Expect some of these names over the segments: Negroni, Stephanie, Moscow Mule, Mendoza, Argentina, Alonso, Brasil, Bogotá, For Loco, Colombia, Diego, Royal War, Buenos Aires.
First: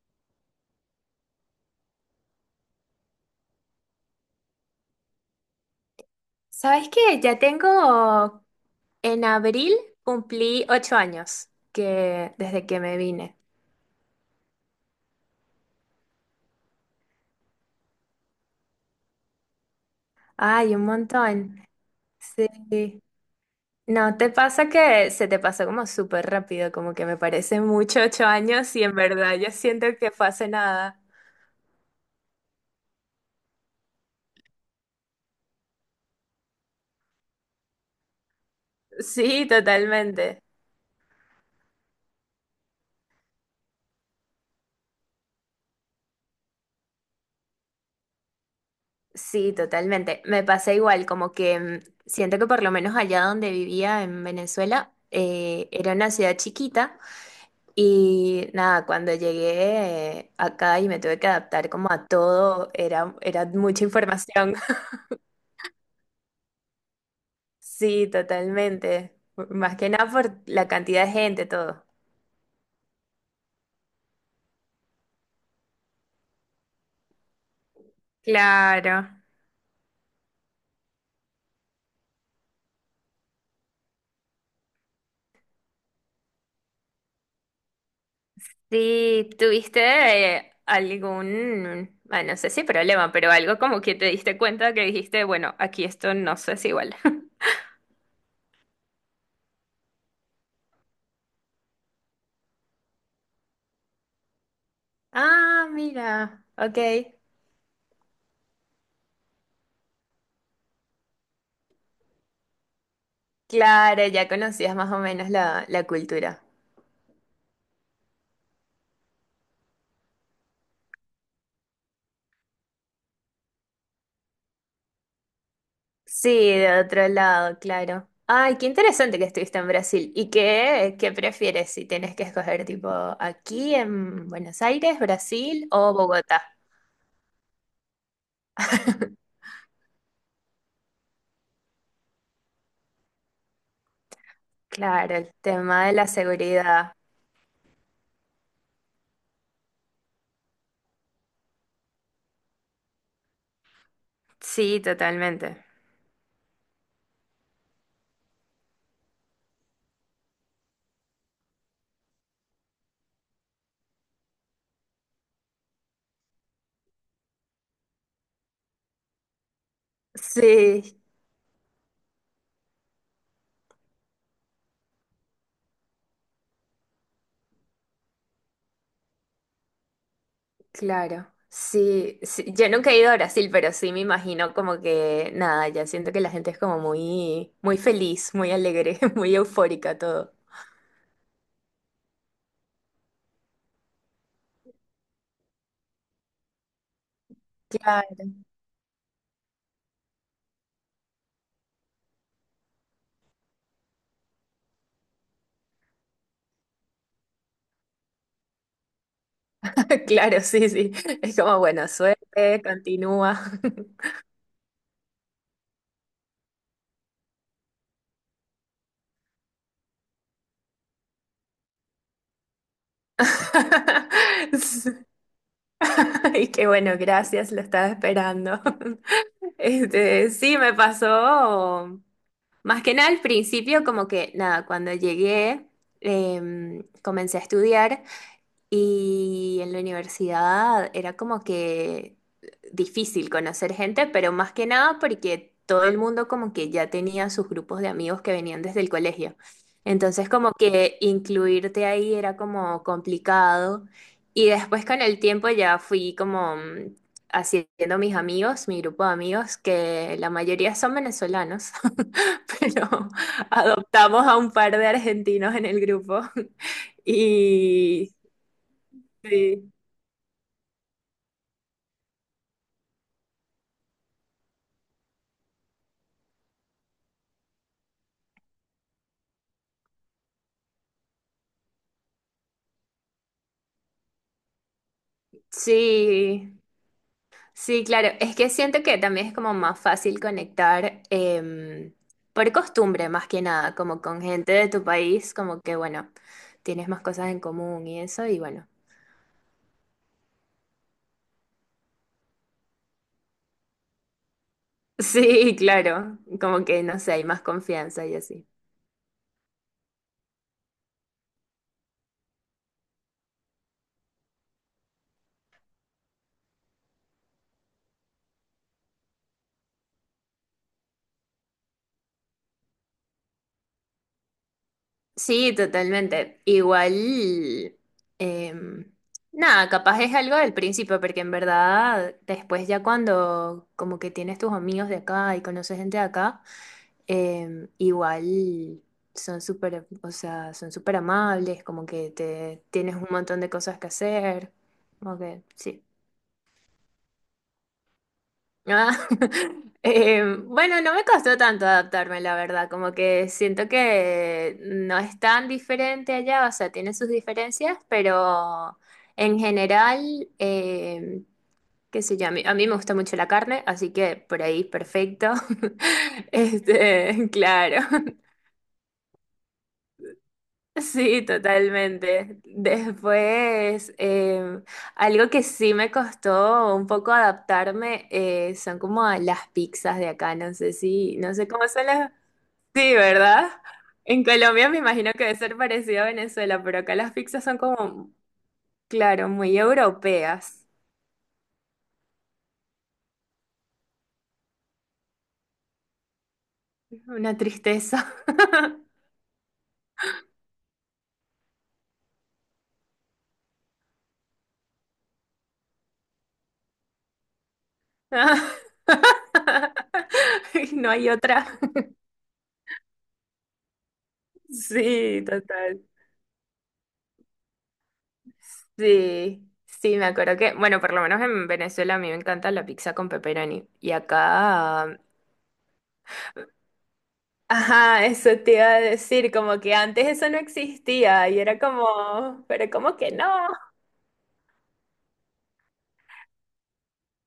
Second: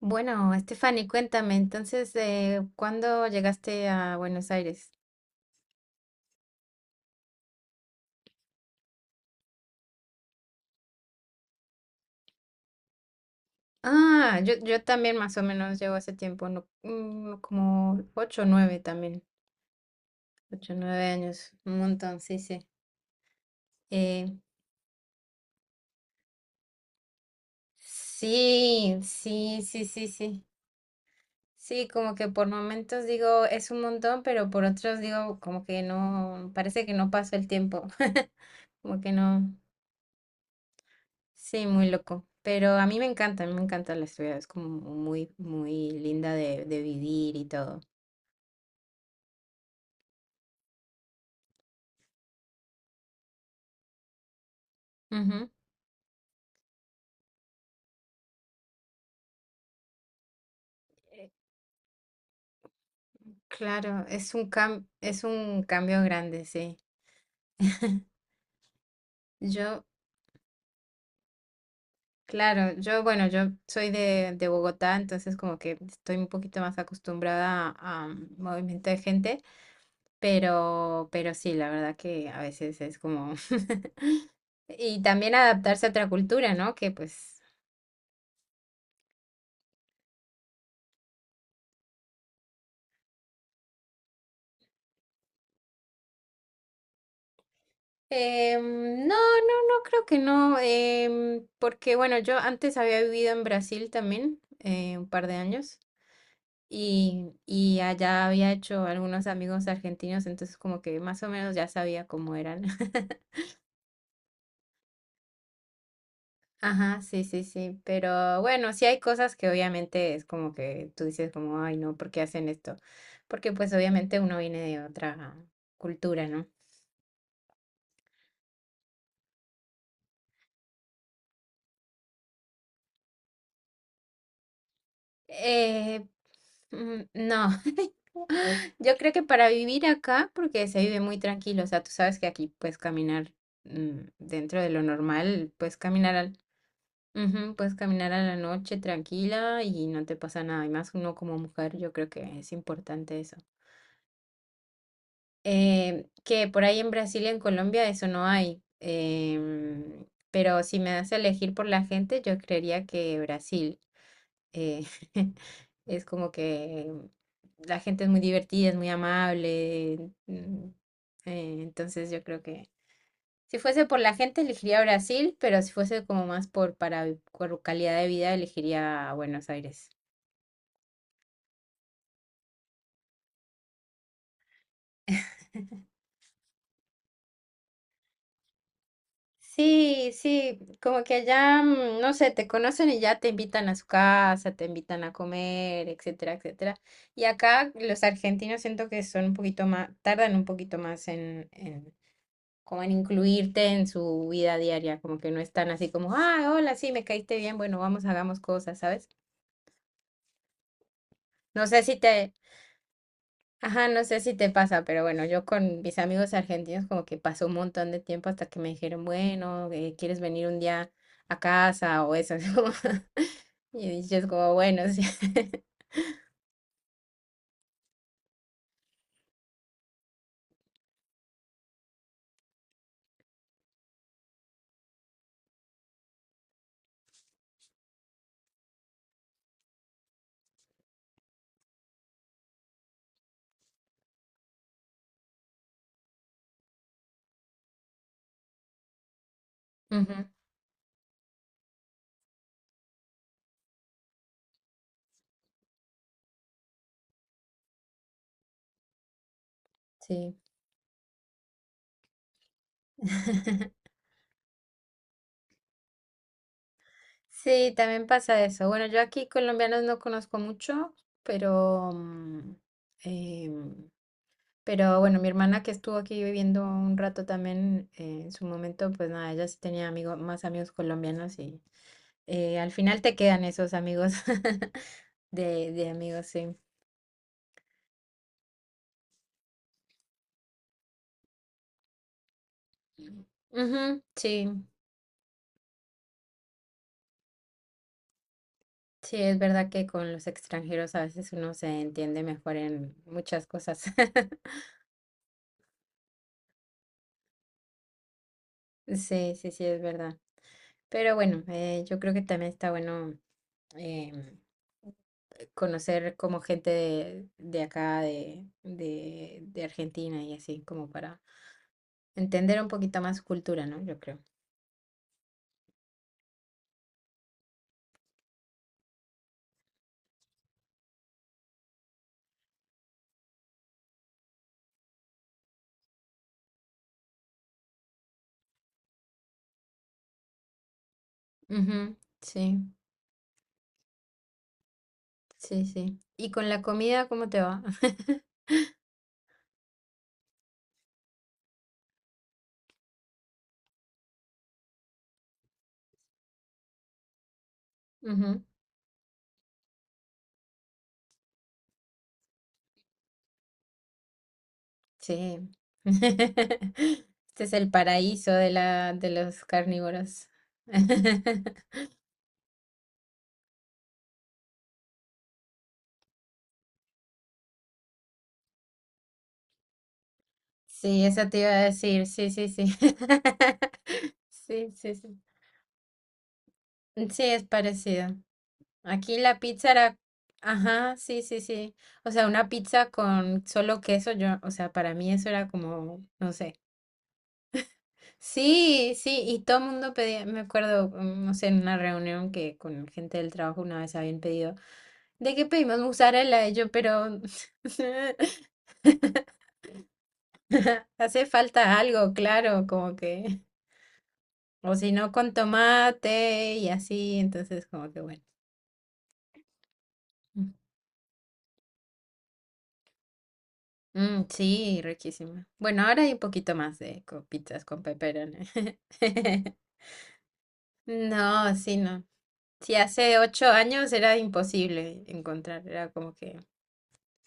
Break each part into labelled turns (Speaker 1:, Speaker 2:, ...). Speaker 1: Bueno, Stephanie, cuéntame, entonces, ¿cuándo llegaste a Buenos Aires?
Speaker 2: ¿Sabes qué? Ya tengo, en abril cumplí ocho años que, desde que me vine.
Speaker 1: Ah, yo también más o menos llevo hace tiempo, no, como 8 o 9 también, ocho
Speaker 2: Ay,
Speaker 1: o
Speaker 2: un
Speaker 1: nueve años,
Speaker 2: montón.
Speaker 1: un montón, sí, sí.
Speaker 2: Sí. ¿No
Speaker 1: Eh,
Speaker 2: te pasa que se te pasó como súper rápido? Como que me parece mucho ocho años y en
Speaker 1: sí,
Speaker 2: verdad yo
Speaker 1: sí, sí,
Speaker 2: siento
Speaker 1: sí,
Speaker 2: que fue
Speaker 1: sí.
Speaker 2: hace nada.
Speaker 1: Sí, como que por momentos digo es un montón, pero por otros digo como que no, parece que no pasó el tiempo, como que
Speaker 2: Sí,
Speaker 1: no.
Speaker 2: totalmente.
Speaker 1: Sí, muy loco. Pero a mí me encanta, a mí me encanta la ciudad. Es como muy, muy linda de vivir y todo.
Speaker 2: Sí, totalmente. Me pasa igual, como que siento que por lo menos allá donde vivía en Venezuela,
Speaker 1: Ujú.
Speaker 2: era una ciudad chiquita. Y nada, cuando llegué acá y me tuve que
Speaker 1: Eh,
Speaker 2: adaptar como a todo, era mucha
Speaker 1: Claro, es un
Speaker 2: información.
Speaker 1: es un cambio grande, sí.
Speaker 2: Sí, totalmente. Más
Speaker 1: Yo,
Speaker 2: que nada por la cantidad de gente, todo.
Speaker 1: claro, yo, bueno, yo soy de Bogotá, entonces como que estoy un poquito más acostumbrada a movimiento
Speaker 2: Claro.
Speaker 1: de gente, pero sí, la verdad que a veces es como... Y también adaptarse a otra cultura, ¿no? Que pues
Speaker 2: Sí, ¿tuviste algún, no sé si problema, pero algo como que te diste cuenta que dijiste, bueno, aquí esto no sé si igual.
Speaker 1: No, no, no creo que no, porque bueno, yo antes había vivido en Brasil también un par de
Speaker 2: Ah,
Speaker 1: años
Speaker 2: mira, ok.
Speaker 1: y allá había hecho algunos amigos argentinos, entonces como que más o menos ya sabía cómo eran.
Speaker 2: Claro, ya conocías más o menos la cultura.
Speaker 1: Ajá, sí, sí, sí, pero bueno, sí hay cosas que obviamente es como que tú dices como, ay, no, ¿por qué hacen esto? Porque pues obviamente uno viene de otra cultura,
Speaker 2: Sí,
Speaker 1: ¿no?
Speaker 2: de otro lado, claro. Ay, qué interesante que estuviste en Brasil. ¿Y qué prefieres si tienes que escoger tipo aquí en Buenos Aires, Brasil o
Speaker 1: Eh,
Speaker 2: Bogotá?
Speaker 1: no. Yo creo que para vivir acá, porque se vive muy tranquilo, o sea, tú sabes que aquí puedes caminar dentro de lo
Speaker 2: Claro, el
Speaker 1: normal, puedes
Speaker 2: tema de la
Speaker 1: caminar al,
Speaker 2: seguridad.
Speaker 1: ujú, puedes caminar a la noche tranquila y no te pasa nada. Y más uno como mujer, yo creo que es importante eso.
Speaker 2: Sí, totalmente.
Speaker 1: Que por ahí en Brasil y en Colombia eso no hay. Pero si me das a elegir por la gente, yo creería que Brasil eh, es como que la gente es muy divertida, es muy amable. mm,
Speaker 2: Sí,
Speaker 1: entonces yo creo que si fuese por la gente elegiría Brasil, pero si fuese como más por para por calidad de vida elegiría Buenos Aires.
Speaker 2: claro. Sí, sí, yo nunca he ido a Brasil, pero sí me imagino como que nada, ya siento que la gente es como muy feliz, muy alegre, muy eufórica
Speaker 1: Sí,
Speaker 2: todo.
Speaker 1: sí, como que allá, no sé, te conocen y ya te invitan a su casa, te invitan a comer, etcétera, etcétera. Y acá los
Speaker 2: Claro.
Speaker 1: argentinos siento que son un poquito más, tardan un poquito más en como en incluirte en su vida diaria, como que no están así como, ah, hola, sí, me caíste bien, bueno, vamos, hagamos cosas, ¿sabes?
Speaker 2: Claro, sí, sí. Es como,
Speaker 1: No sé
Speaker 2: bueno,
Speaker 1: si te,
Speaker 2: suerte, continúa.
Speaker 1: ajá, no sé si te pasa, pero bueno, yo con mis amigos argentinos como que pasó un montón de tiempo hasta que me dijeron, bueno, ¿quieres venir un día a casa o eso? así como, y yo es como, bueno, sí.
Speaker 2: Y qué bueno, gracias, lo estaba esperando. Este, sí, me pasó. Más que nada al principio, como que nada, cuando llegué, comencé a estudiar. Y en la universidad era como que difícil conocer gente, pero más que nada porque todo el mundo como que ya tenía sus grupos de amigos que venían desde el colegio.
Speaker 1: Ujú,
Speaker 2: Entonces como que incluirte ahí era como complicado. Y después con el tiempo ya fui como haciendo mis amigos, mi grupo de amigos, que la
Speaker 1: sí.
Speaker 2: mayoría son venezolanos, pero adoptamos a un par de argentinos en el grupo.
Speaker 1: Sí, también
Speaker 2: Y
Speaker 1: pasa eso. Bueno, yo aquí
Speaker 2: sí.
Speaker 1: colombianos no conozco mucho, pero... em, pero bueno, mi hermana que estuvo aquí viviendo un rato también, en su momento, pues nada, ella sí tenía amigos, más amigos colombianos y al final te quedan esos amigos de amigos,
Speaker 2: Sí,
Speaker 1: sí.
Speaker 2: sí, claro. Es que siento que también es como más fácil conectar por costumbre, más que nada, como
Speaker 1: Ujú,
Speaker 2: con
Speaker 1: sí,
Speaker 2: gente de tu país, como que, bueno, tienes más cosas en común y eso, y bueno.
Speaker 1: sí, es verdad que con los extranjeros a veces uno se entiende mejor en muchas cosas.
Speaker 2: Sí, claro, como que, no sé, hay más confianza y así.
Speaker 1: Sí, sí, sí, es verdad. Pero bueno, yo creo que también está bueno em, conocer como gente de acá, de Argentina y así, como para entender un poquito más su cultura, ¿no? Yo creo.
Speaker 2: Sí, totalmente. Igual, em, nada, capaz es algo del principio, porque en verdad después ya cuando como que tienes tus amigos de acá y conoces gente de acá. Em, igual son súper, o sea, son súper amables, como
Speaker 1: Ujú,
Speaker 2: que te
Speaker 1: sí,
Speaker 2: tienes un montón de cosas que hacer, como que
Speaker 1: sí,
Speaker 2: sí.
Speaker 1: sí. ¿Y con la comida, cómo te va?
Speaker 2: Ah, bueno, no me costó tanto adaptarme, la verdad, como que siento que no es tan diferente allá, o sea, tiene sus diferencias,
Speaker 1: Ujú,
Speaker 2: pero en general, qué sé yo, a mí me gusta mucho la carne, así que por ahí perfecto.
Speaker 1: sí.
Speaker 2: Este,
Speaker 1: Este es el
Speaker 2: claro.
Speaker 1: paraíso de la, de los carnívoros.
Speaker 2: Sí, totalmente. Después, algo que sí me costó un poco adaptarme son como a las pizzas de acá.
Speaker 1: Sí, eso
Speaker 2: No
Speaker 1: te
Speaker 2: sé
Speaker 1: iba a
Speaker 2: cómo son
Speaker 1: decir,
Speaker 2: las.
Speaker 1: sí, sí, sí.
Speaker 2: Sí, ¿verdad? En Colombia
Speaker 1: Sí,
Speaker 2: me
Speaker 1: sí,
Speaker 2: imagino
Speaker 1: sí.
Speaker 2: que debe ser parecido a Venezuela, pero acá las
Speaker 1: Sí,
Speaker 2: pizzas
Speaker 1: es
Speaker 2: son
Speaker 1: parecido.
Speaker 2: como,
Speaker 1: Aquí
Speaker 2: claro,
Speaker 1: la
Speaker 2: muy
Speaker 1: pizza era,
Speaker 2: europeas.
Speaker 1: ajá, sí, sí, sí. O sea, una pizza con solo queso, yo, o sea, para mí eso era como, no sé.
Speaker 2: Una tristeza.
Speaker 1: Sí, sí, y todo el mundo pedía, me acuerdo, no sé, en una reunión que con gente del trabajo una vez habían pedido, ¿de qué pedimos mozzarella? Y yo, pero
Speaker 2: No hay
Speaker 1: hace
Speaker 2: otra.
Speaker 1: falta algo, claro, como que, o si no,
Speaker 2: Sí,
Speaker 1: con
Speaker 2: total.
Speaker 1: tomate y así, entonces como que bueno.
Speaker 2: Sí, sí, me acuerdo que, bueno, por lo menos en Venezuela a mí me encanta la pizza con pepperoni. Y
Speaker 1: Mm, sí,
Speaker 2: acá,
Speaker 1: riquísima. Bueno, ahora hay un poquito más de pizzas con
Speaker 2: ajá, eso
Speaker 1: pepperoni.
Speaker 2: te iba a decir, como que antes eso no existía y
Speaker 1: No,
Speaker 2: era
Speaker 1: sí, no.
Speaker 2: como, pero
Speaker 1: Sí,
Speaker 2: ¿cómo que
Speaker 1: hace
Speaker 2: no?
Speaker 1: 8 años era imposible encontrar, era como que,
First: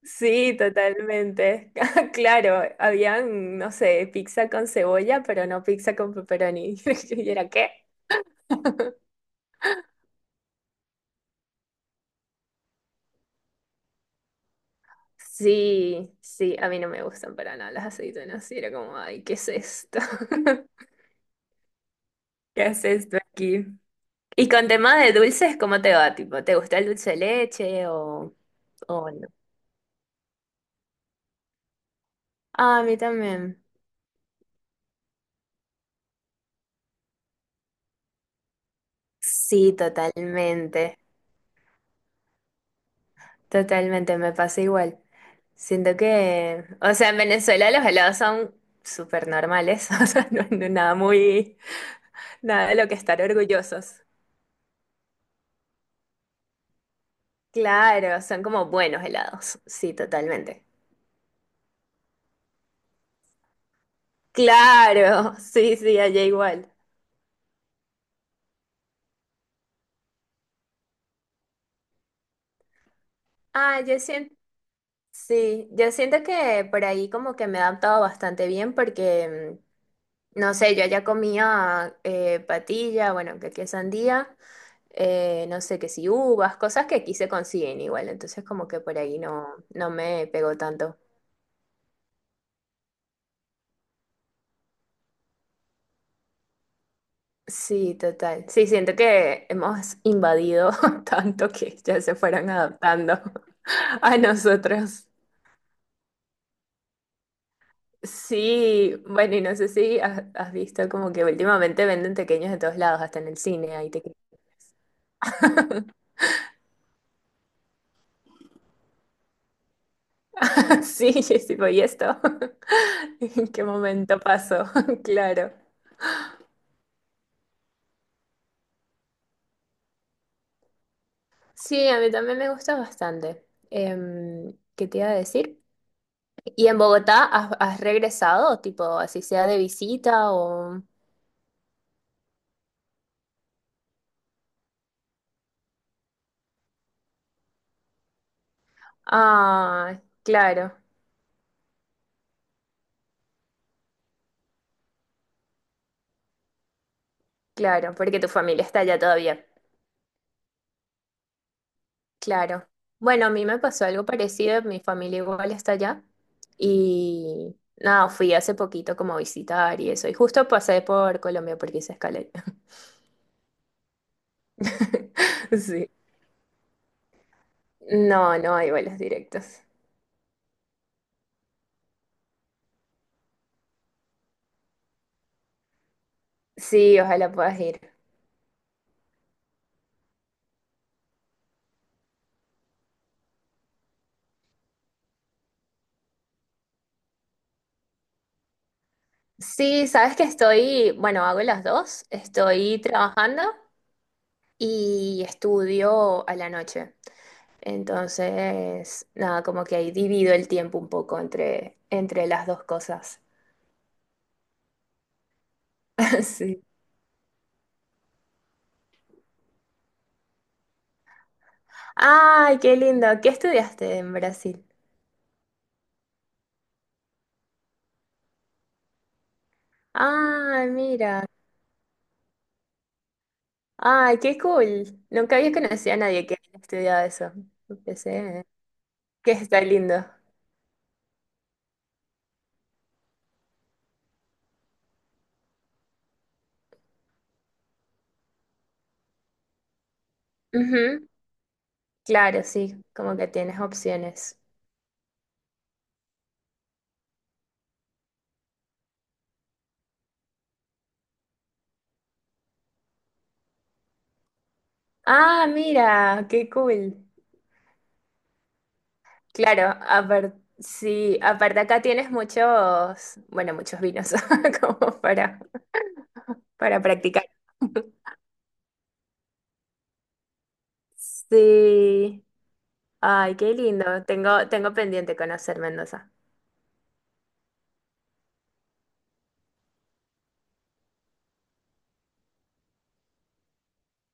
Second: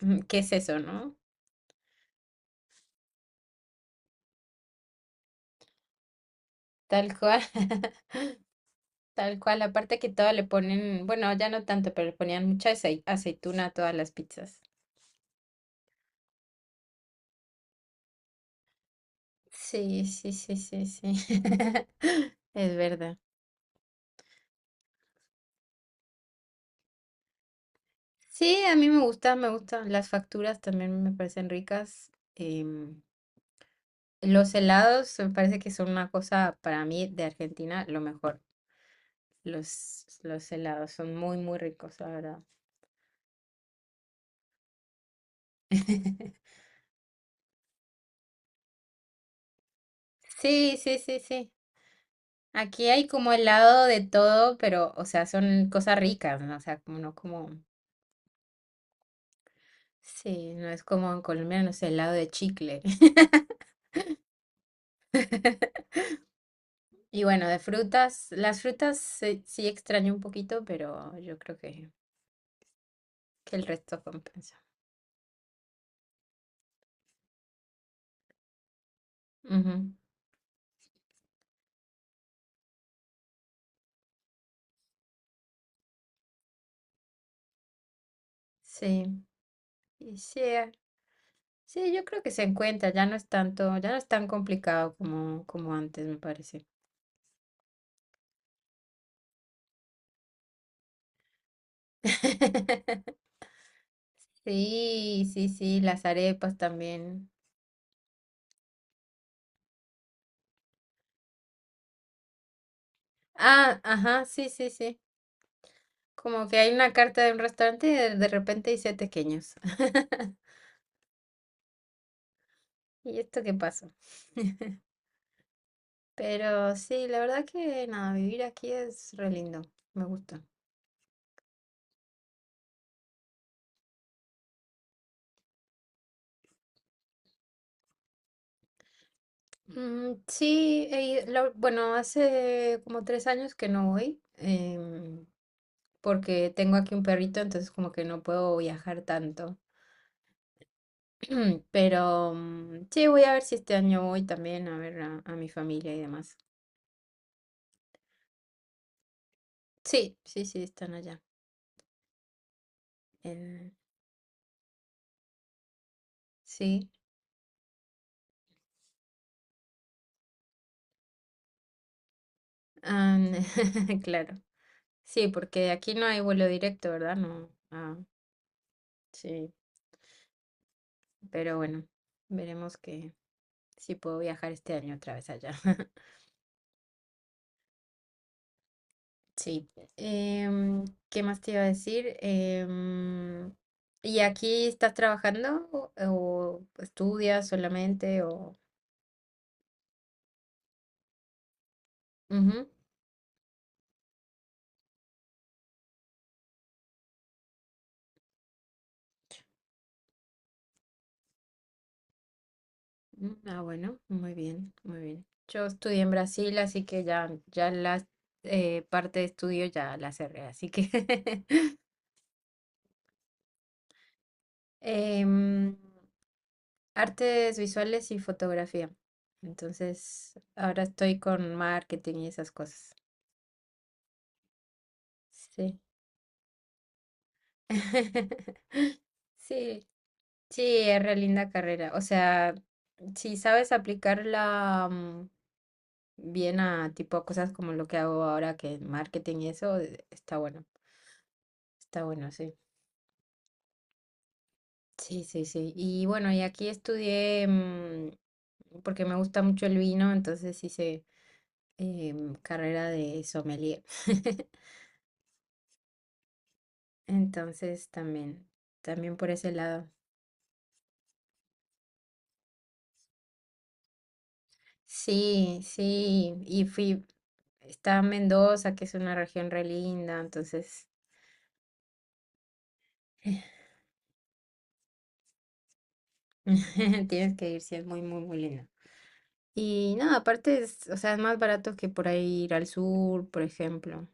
Speaker 1: ¿qué es
Speaker 2: Sí,
Speaker 1: eso, no?
Speaker 2: totalmente. Claro, habían, no sé, pizza con cebolla, pero no pizza con pepperoni.
Speaker 1: Tal
Speaker 2: ¿Y
Speaker 1: cual,
Speaker 2: era qué?
Speaker 1: tal cual. Aparte que todo le ponen, bueno, ya no tanto, pero le ponían mucha aceituna a todas las pizzas.
Speaker 2: Sí, sí, a mí no me gustan para nada las aceitunas. Y era como, ay, ¿qué es esto?
Speaker 1: Sí, sí, sí, sí, sí.
Speaker 2: ¿Qué
Speaker 1: Es
Speaker 2: es
Speaker 1: verdad.
Speaker 2: esto aquí? Y con tema de dulces, ¿cómo te va? Tipo, ¿te gusta el dulce de leche
Speaker 1: Sí, a mí me
Speaker 2: o no?
Speaker 1: gusta, me gustan. Las facturas también me parecen ricas.
Speaker 2: Ah, a mí también.
Speaker 1: Los helados me parece que son una cosa para mí de Argentina lo mejor.
Speaker 2: Sí,
Speaker 1: Los helados
Speaker 2: totalmente.
Speaker 1: son muy, muy ricos, la verdad.
Speaker 2: Totalmente, me pasa igual. Siento que, o sea, en Venezuela los helados son súper normales, o sea, no
Speaker 1: Sí,
Speaker 2: nada
Speaker 1: sí, sí, sí.
Speaker 2: muy, nada de
Speaker 1: Aquí
Speaker 2: lo que
Speaker 1: hay
Speaker 2: estar
Speaker 1: como helado
Speaker 2: orgullosos.
Speaker 1: de todo, pero, o sea, son cosas ricas, ¿no? O sea, como no como...
Speaker 2: Claro, son como buenos helados, sí,
Speaker 1: Sí,
Speaker 2: totalmente.
Speaker 1: no es como en Colombia, no sé, helado de chicle.
Speaker 2: Claro, sí, sí, allá igual.
Speaker 1: Y bueno, de frutas, las frutas sí, sí extraño un poquito, pero yo creo que el
Speaker 2: Ah, yo
Speaker 1: resto
Speaker 2: siento.
Speaker 1: compensa.
Speaker 2: Sí, yo siento que por ahí como que me he adaptado bastante bien porque,
Speaker 1: Ujú.
Speaker 2: no sé, yo ya comía patilla, bueno, que aquí es sandía, no sé, que si uvas, cosas que aquí se consiguen igual, entonces como que por
Speaker 1: Sí,
Speaker 2: ahí no, no
Speaker 1: y
Speaker 2: me
Speaker 1: sí,
Speaker 2: pegó tanto.
Speaker 1: sí, yo creo que se encuentra, ya no es tanto, ya no es tan complicado como, como antes, me parece.
Speaker 2: Sí, total. Sí, siento que hemos invadido tanto que ya se fueron adaptando a nosotros.
Speaker 1: Sí, sí, sí, las arepas también.
Speaker 2: Sí, bueno, y no sé si has visto como que últimamente venden tequeños de todos lados, hasta en el cine,
Speaker 1: Ah,
Speaker 2: ahí te...
Speaker 1: ajá, sí, sí, sí. Como que hay una carta de un restaurante y de repente dice tequeños.
Speaker 2: Sí, yo sí, pues, ¿y esto?
Speaker 1: ¿Y esto
Speaker 2: ¿En
Speaker 1: qué
Speaker 2: qué
Speaker 1: pasó?
Speaker 2: momento pasó? Claro.
Speaker 1: Pero sí, la verdad que nada, vivir aquí es re lindo, me gusta.
Speaker 2: Sí, a mí también me gusta bastante. Em, ¿qué te iba a decir? ¿Y en Bogotá has regresado, tipo, así sea de
Speaker 1: Mm,
Speaker 2: visita o...?
Speaker 1: sí, bueno, hace como 3 años que no voy. Porque tengo aquí un perrito, entonces como que no puedo viajar tanto.
Speaker 2: Ah, claro,
Speaker 1: Pero sí, voy a ver si este año voy también a ver a mi familia y demás.
Speaker 2: claro, porque tu familia está allá todavía.
Speaker 1: Sí, sí, sí, están allá.
Speaker 2: Claro. Bueno, a mí me
Speaker 1: Eh,
Speaker 2: pasó algo parecido, mi familia igual está allá.
Speaker 1: sí,
Speaker 2: Y nada, fui hace poquito como a visitar y eso. Y justo pasé por Colombia porque hice escala.
Speaker 1: ah, claro. Sí, porque
Speaker 2: Sí.
Speaker 1: aquí no hay vuelo directo, ¿verdad? No. Ah,
Speaker 2: No, no hay vuelos
Speaker 1: sí,
Speaker 2: directos.
Speaker 1: pero bueno, veremos que si puedo viajar este año otra vez allá.
Speaker 2: Sí, ojalá puedas ir.
Speaker 1: Sí. Em, ¿qué más te iba a decir? ¿Y aquí estás trabajando o estudias solamente o...?
Speaker 2: Sí, sabes que estoy, bueno, hago las dos.
Speaker 1: Ujú.
Speaker 2: Estoy trabajando y estudio a la noche. Entonces, nada, como que ahí divido el tiempo un poco entre las dos cosas.
Speaker 1: Mm, ah, bueno, muy bien, muy bien. Yo estudié en Brasil,
Speaker 2: Sí.
Speaker 1: así que ya, ya la parte de estudio ya la cerré, así que...
Speaker 2: Ay, qué lindo. ¿Qué estudiaste en Brasil?
Speaker 1: em, artes visuales y fotografía. Entonces,
Speaker 2: Ay,
Speaker 1: ahora estoy
Speaker 2: mira.
Speaker 1: con marketing y esas cosas.
Speaker 2: Ay, qué cool. Nunca había
Speaker 1: Sí.
Speaker 2: conocido a nadie que haya estudiado eso. Empecé. Que está
Speaker 1: Sí.
Speaker 2: lindo.
Speaker 1: Sí, es re linda carrera. O sea, si sabes aplicarla bien a tipo a cosas como lo que hago ahora, que es marketing y eso, está bueno.
Speaker 2: Ujú.
Speaker 1: Está bueno,
Speaker 2: Claro,
Speaker 1: sí.
Speaker 2: sí, como que tienes opciones.
Speaker 1: Sí, sí, sí. Y bueno, y aquí estudié porque me gusta mucho el vino, entonces hice carrera de sommelier.
Speaker 2: Ah, mira, qué cool.
Speaker 1: Entonces también, también por ese
Speaker 2: Claro,
Speaker 1: lado.
Speaker 2: aparte, sí, aparte acá tienes muchos, bueno, muchos vinos como
Speaker 1: Sí, sí. Y
Speaker 2: para
Speaker 1: fui,
Speaker 2: practicar.
Speaker 1: está en Mendoza, que es una región re linda, entonces.
Speaker 2: Sí, ay, qué lindo. Tengo pendiente conocer Mendoza.
Speaker 1: Tienes que ir, sí, es muy, muy, muy lindo. Y no, aparte es, o sea, es más barato que por ahí ir al sur, por ejemplo.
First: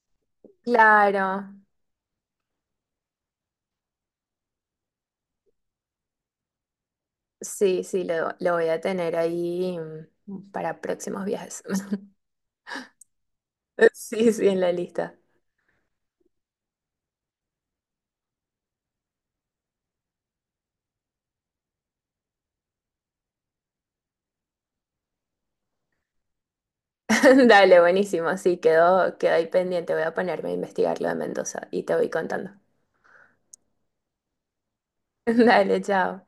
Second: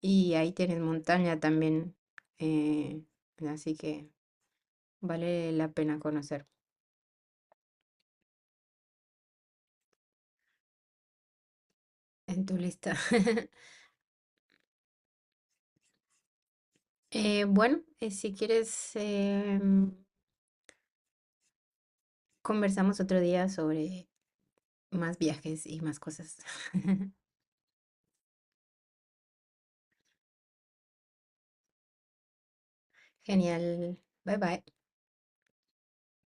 Speaker 1: Y ahí tienes montaña
Speaker 2: Claro,
Speaker 1: también. eh, así que vale la pena conocer
Speaker 2: sí, sí, lo voy a tener ahí para próximos viajes.
Speaker 1: en tu lista.
Speaker 2: Sí, sí, en la lista.
Speaker 1: Bueno, si quieres, conversamos otro día sobre más viajes y más cosas.
Speaker 2: Dale, buenísimo. Sí, quedó ahí pendiente. Voy a ponerme a investigar lo de Mendoza y te voy contando.
Speaker 1: Genial. Bye bye.
Speaker 2: Dale, chao.